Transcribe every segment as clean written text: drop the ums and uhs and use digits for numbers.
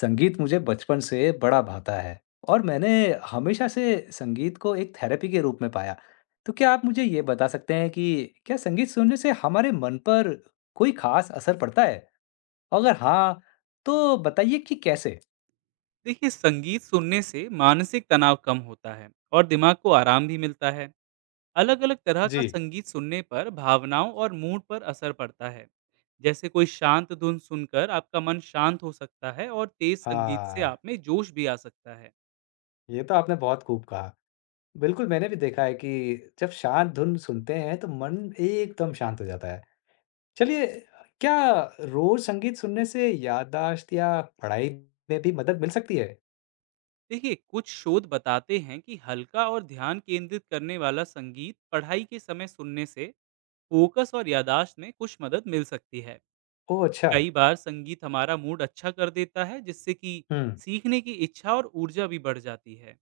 संगीत मुझे बचपन से बड़ा भाता है और मैंने हमेशा से संगीत को एक थेरेपी के रूप में पाया। तो क्या आप मुझे ये बता सकते हैं कि क्या संगीत सुनने से हमारे मन पर कोई खास असर पड़ता है? अगर हाँ, तो बताइए कि कैसे? देखिए संगीत सुनने से मानसिक तनाव कम होता है और दिमाग को आराम भी मिलता है। अलग अलग तरह का जी, संगीत सुनने पर भावनाओं और मूड पर असर पड़ता है। जैसे कोई शांत धुन सुनकर आपका मन शांत हो सकता है और तेज संगीत से हाँ, आप में जोश भी आ सकता है। ये तो आपने बहुत खूब कहा। बिल्कुल, मैंने भी देखा है कि जब शांत धुन सुनते हैं तो मन एकदम शांत हो जाता है। चलिए, क्या रोज संगीत सुनने से याददाश्त या पढ़ाई में भी मदद मिल सकती है? देखिए कुछ शोध बताते हैं कि हल्का और ध्यान केंद्रित करने वाला संगीत पढ़ाई के समय सुनने से फोकस और यादाश्त में कुछ मदद मिल सकती है। ओह! अच्छा। कई बार संगीत हमारा मूड अच्छा कर देता है जिससे कि हुँ। सीखने की इच्छा और ऊर्जा भी बढ़ जाती है।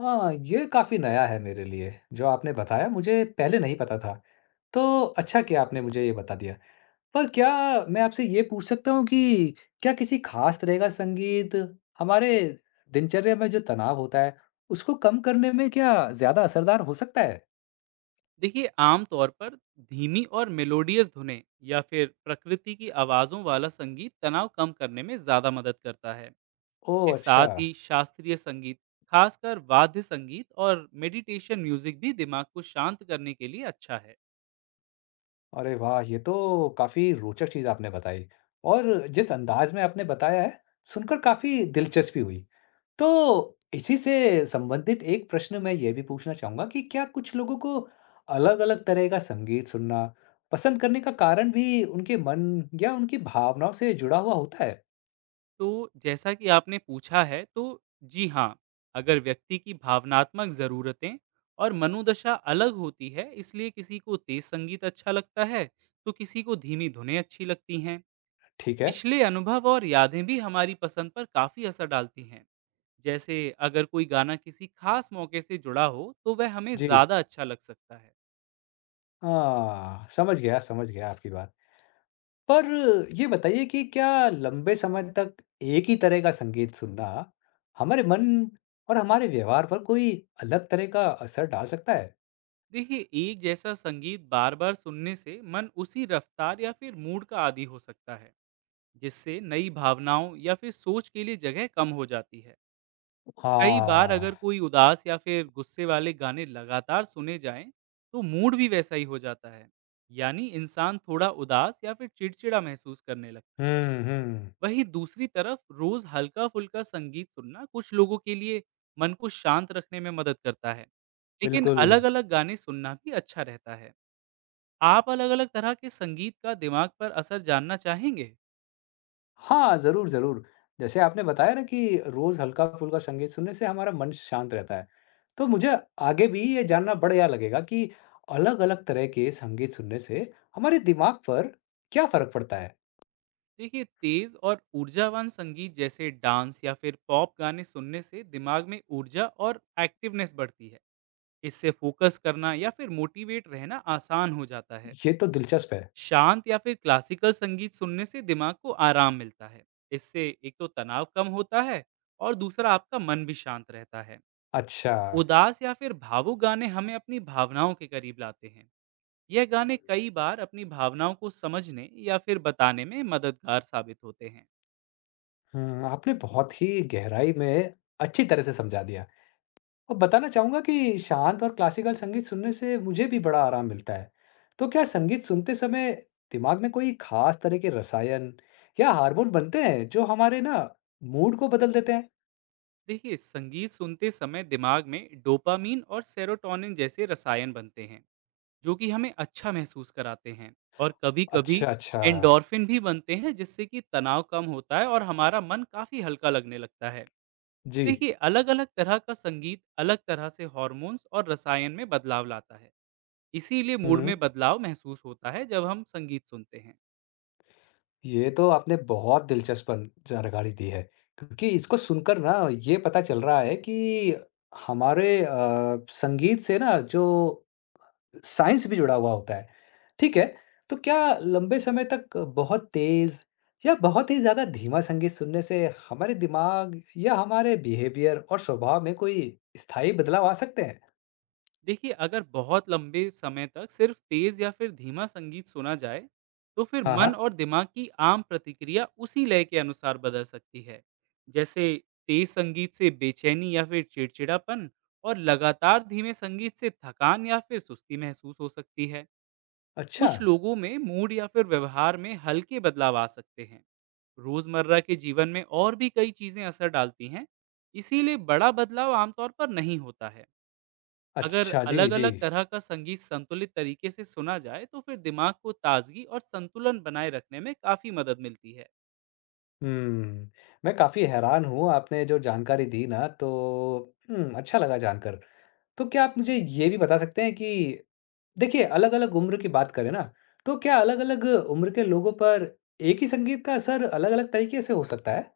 हाँ, ये काफ़ी नया है मेरे लिए, जो आपने बताया मुझे पहले नहीं पता था। तो अच्छा किया आपने मुझे ये बता दिया। पर क्या मैं आपसे ये पूछ सकता हूँ कि क्या किसी ख़ास तरह का संगीत हमारे दिनचर्या में जो तनाव होता है, उसको कम करने में क्या ज़्यादा असरदार हो सकता है? देखिए आमतौर पर धीमी और मेलोडियस धुनें या फिर प्रकृति की आवाज़ों वाला संगीत तनाव कम करने में ज़्यादा मदद करता है। ओह! इस साथ अच्छा। ही शास्त्रीय संगीत, खासकर वाद्य संगीत और मेडिटेशन म्यूजिक भी दिमाग को शांत करने के लिए अच्छा है। अरे वाह! ये तो काफ़ी रोचक चीज़ आपने बताई और जिस अंदाज़ में आपने बताया है, सुनकर काफ़ी दिलचस्पी हुई। तो इसी से संबंधित एक प्रश्न मैं ये भी पूछना चाहूँगा कि क्या कुछ लोगों को अलग-अलग तरह का संगीत सुनना पसंद करने का कारण भी उनके मन या उनकी भावनाओं से जुड़ा हुआ होता है? तो जैसा कि आपने पूछा है तो जी हाँ, अगर व्यक्ति की भावनात्मक ज़रूरतें और मनोदशा अलग होती है इसलिए किसी को तेज संगीत अच्छा लगता है तो किसी को धीमी धुनें अच्छी लगती हैं। ठीक है। पिछले अनुभव और यादें भी हमारी पसंद पर काफ़ी असर डालती हैं। जैसे अगर कोई गाना किसी खास मौके से जुड़ा हो तो वह हमें जी। ज़्यादा अच्छा लग सकता है। हाँ, समझ गया आपकी बात। पर ये बताइए कि क्या लंबे समय तक एक ही तरह का संगीत सुनना हमारे मन और हमारे व्यवहार पर कोई अलग तरह का असर डाल सकता है? देखिए एक जैसा संगीत बार बार सुनने से मन उसी रफ्तार या फिर मूड का आदी हो सकता है जिससे नई भावनाओं या फिर सोच के लिए जगह कम हो जाती है। कई बार अगर हाँ, कोई उदास या फिर गुस्से वाले गाने लगातार सुने जाएं, तो मूड भी वैसा ही हो जाता है। यानी इंसान थोड़ा उदास या फिर चिड़चिड़ा महसूस करने लगता है। हम्म हम्म, वहीं दूसरी तरफ रोज हल्का-फुल्का संगीत सुनना कुछ लोगों के लिए मन को शांत रखने में मदद करता है। लेकिन बिल्कुल। अलग-अलग गाने सुनना भी अच्छा रहता है। आप अलग-अलग तरह के संगीत का दिमाग पर असर जानना चाहेंगे? हाँ, ज़रूर ज़रूर। जैसे आपने बताया ना कि रोज़ हल्का-फुल्का संगीत सुनने से हमारा मन शांत रहता है। तो मुझे आगे भी ये जानना बढ़िया लगेगा कि अलग-अलग तरह के संगीत सुनने से हमारे दिमाग पर क्या फ़र्क पड़ता है? देखिए तेज और ऊर्जावान संगीत जैसे डांस या फिर पॉप गाने सुनने से दिमाग में ऊर्जा और एक्टिवनेस बढ़ती है। इससे फोकस करना या फिर मोटिवेट रहना आसान हो जाता है। ये तो दिलचस्प है। शांत या फिर क्लासिकल संगीत सुनने से दिमाग को आराम मिलता है। इससे एक तो तनाव कम होता है और दूसरा आपका मन भी शांत रहता है। अच्छा। उदास या फिर भावुक गाने हमें अपनी भावनाओं के करीब लाते हैं। यह गाने कई बार अपनी भावनाओं को समझने या फिर बताने में मददगार साबित होते हैं। आपने बहुत ही गहराई में अच्छी तरह से समझा दिया और बताना चाहूँगा कि शांत और क्लासिकल संगीत सुनने से मुझे भी बड़ा आराम मिलता है। तो क्या संगीत सुनते समय दिमाग में कोई खास तरह के रसायन या हार्मोन बनते हैं जो हमारे ना मूड को बदल देते हैं? देखिए संगीत सुनते समय दिमाग में डोपामीन और सेरोटोनिन जैसे रसायन बनते हैं जो कि हमें अच्छा महसूस कराते हैं और कभी कभी अच्छा, अच्छा। एंडोर्फिन भी बनते हैं जिससे कि तनाव कम होता है और हमारा मन काफी हल्का लगने लगता है। जी। देखिए अलग अलग तरह का संगीत अलग तरह से हॉर्मोन्स और रसायन में बदलाव लाता है। इसीलिए मूड हुँ, में बदलाव महसूस होता है जब हम संगीत सुनते हैं। ये तो आपने बहुत दिलचस्प बन जानकारी दी है, क्योंकि इसको सुनकर ना ये पता चल रहा है कि हमारे संगीत से ना जो साइंस भी जुड़ा हुआ होता है, ठीक है? तो क्या लंबे समय तक बहुत तेज़ या बहुत ही ज़्यादा धीमा संगीत सुनने से हमारे दिमाग या हमारे बिहेवियर और स्वभाव में कोई स्थायी बदलाव आ सकते हैं? देखिए अगर बहुत लंबे समय तक सिर्फ तेज या फिर धीमा संगीत सुना जाए तो फिर हाँ, मन हाँ। और दिमाग की आम प्रतिक्रिया उसी लय के अनुसार बदल सकती है। जैसे तेज संगीत से बेचैनी या फिर चिड़चिड़ापन और लगातार धीमे संगीत से थकान या फिर सुस्ती महसूस हो सकती है। अच्छा, कुछ लोगों में मूड या फिर व्यवहार में हल्के बदलाव आ सकते हैं। रोजमर्रा के जीवन में और भी कई चीजें असर डालती हैं। इसीलिए बड़ा बदलाव आमतौर पर नहीं होता है। अगर अच्छा, जी, जी। अलग-अलग तरह का संगीत संतुलित तरीके से सुना जाए तो फिर दिमाग को ताजगी और संतुलन बनाए रखने में काफ़ी मदद मिलती है। हुँ, मैं काफ़ी हैरान हूँ, आपने जो जानकारी दी ना। तो अच्छा लगा जानकर। तो क्या आप मुझे ये भी बता सकते हैं कि देखिए, अलग-अलग उम्र की बात करें ना, तो क्या अलग-अलग उम्र के लोगों पर एक ही संगीत का असर अलग-अलग तरीके से हो सकता है?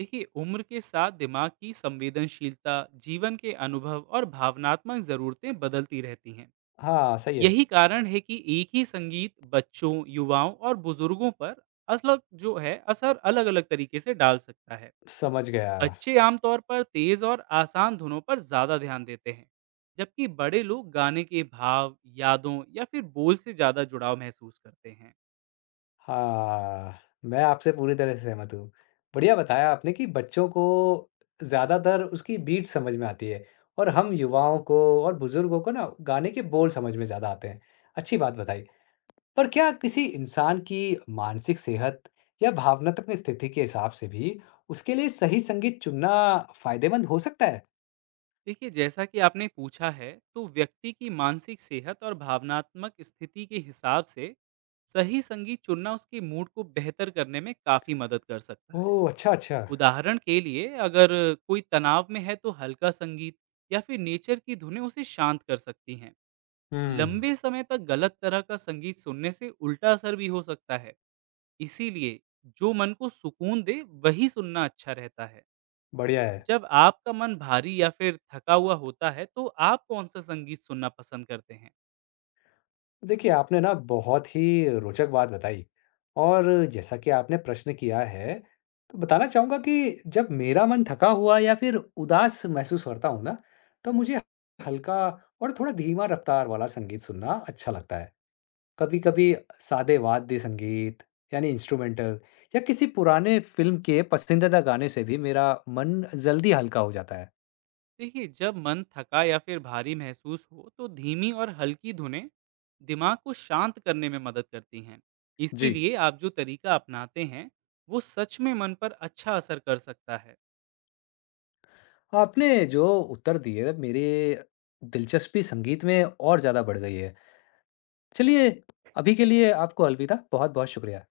देखिए उम्र के साथ दिमाग की संवेदनशीलता, जीवन के अनुभव और भावनात्मक ज़रूरतें बदलती रहती हैं। हाँ, सही है। यही कारण है कि एक ही संगीत बच्चों, युवाओं और बुजुर्गों पर असलग जो है असर अलग-अलग तरीके से डाल सकता है। समझ गया। बच्चे आमतौर पर तेज और आसान धुनों पर ज्यादा ध्यान देते हैं जबकि बड़े लोग गाने के भाव यादों या फिर बोल से ज्यादा जुड़ाव महसूस करते हैं। हाँ, मैं आपसे पूरी तरह से सहमत हूँ। बढ़िया बताया आपने कि बच्चों को ज़्यादातर उसकी बीट समझ में आती है और हम युवाओं को और बुज़ुर्गों को ना गाने के बोल समझ में ज़्यादा आते हैं। अच्छी बात बताई। पर क्या किसी इंसान की मानसिक सेहत या भावनात्मक स्थिति के हिसाब से भी उसके लिए सही संगीत चुनना फायदेमंद हो सकता है? देखिए जैसा कि आपने पूछा है तो व्यक्ति की मानसिक सेहत और भावनात्मक स्थिति के हिसाब से सही संगीत चुनना उसके मूड को बेहतर करने में काफी मदद कर सकता है। ओह! अच्छा, अच्छा। उदाहरण के लिए अगर कोई तनाव में है तो हल्का संगीत या फिर नेचर की धुनें उसे शांत कर सकती हैं। हुँ, लंबे समय तक गलत तरह का संगीत सुनने से उल्टा असर भी हो सकता है। इसीलिए जो मन को सुकून दे वही सुनना अच्छा रहता है। बढ़िया है। जब आपका मन भारी या फिर थका हुआ होता है तो आप कौन सा संगीत सुनना पसंद करते हैं? देखिए, आपने ना बहुत ही रोचक बात बताई और जैसा कि आपने प्रश्न किया है, तो बताना चाहूँगा कि जब मेरा मन थका हुआ या फिर उदास महसूस करता हूँ ना, तो मुझे हल्का और थोड़ा धीमा रफ़्तार वाला संगीत सुनना अच्छा लगता है। कभी कभी सादे वाद्य संगीत यानी इंस्ट्रूमेंटल या किसी पुराने फिल्म के पसंदीदा गाने से भी मेरा मन जल्दी हल्का हो जाता है। देखिए जब मन थका या फिर भारी महसूस हो तो धीमी और हल्की धुनें दिमाग को शांत करने में मदद करती हैं। जी। इसीलिए आप जो तरीका अपनाते हैं वो सच में मन पर अच्छा असर कर सकता है। आपने जो उत्तर दिए मेरे, दिलचस्पी संगीत में और ज़्यादा बढ़ गई है। चलिए, अभी के लिए आपको अलविदा। बहुत बहुत शुक्रिया।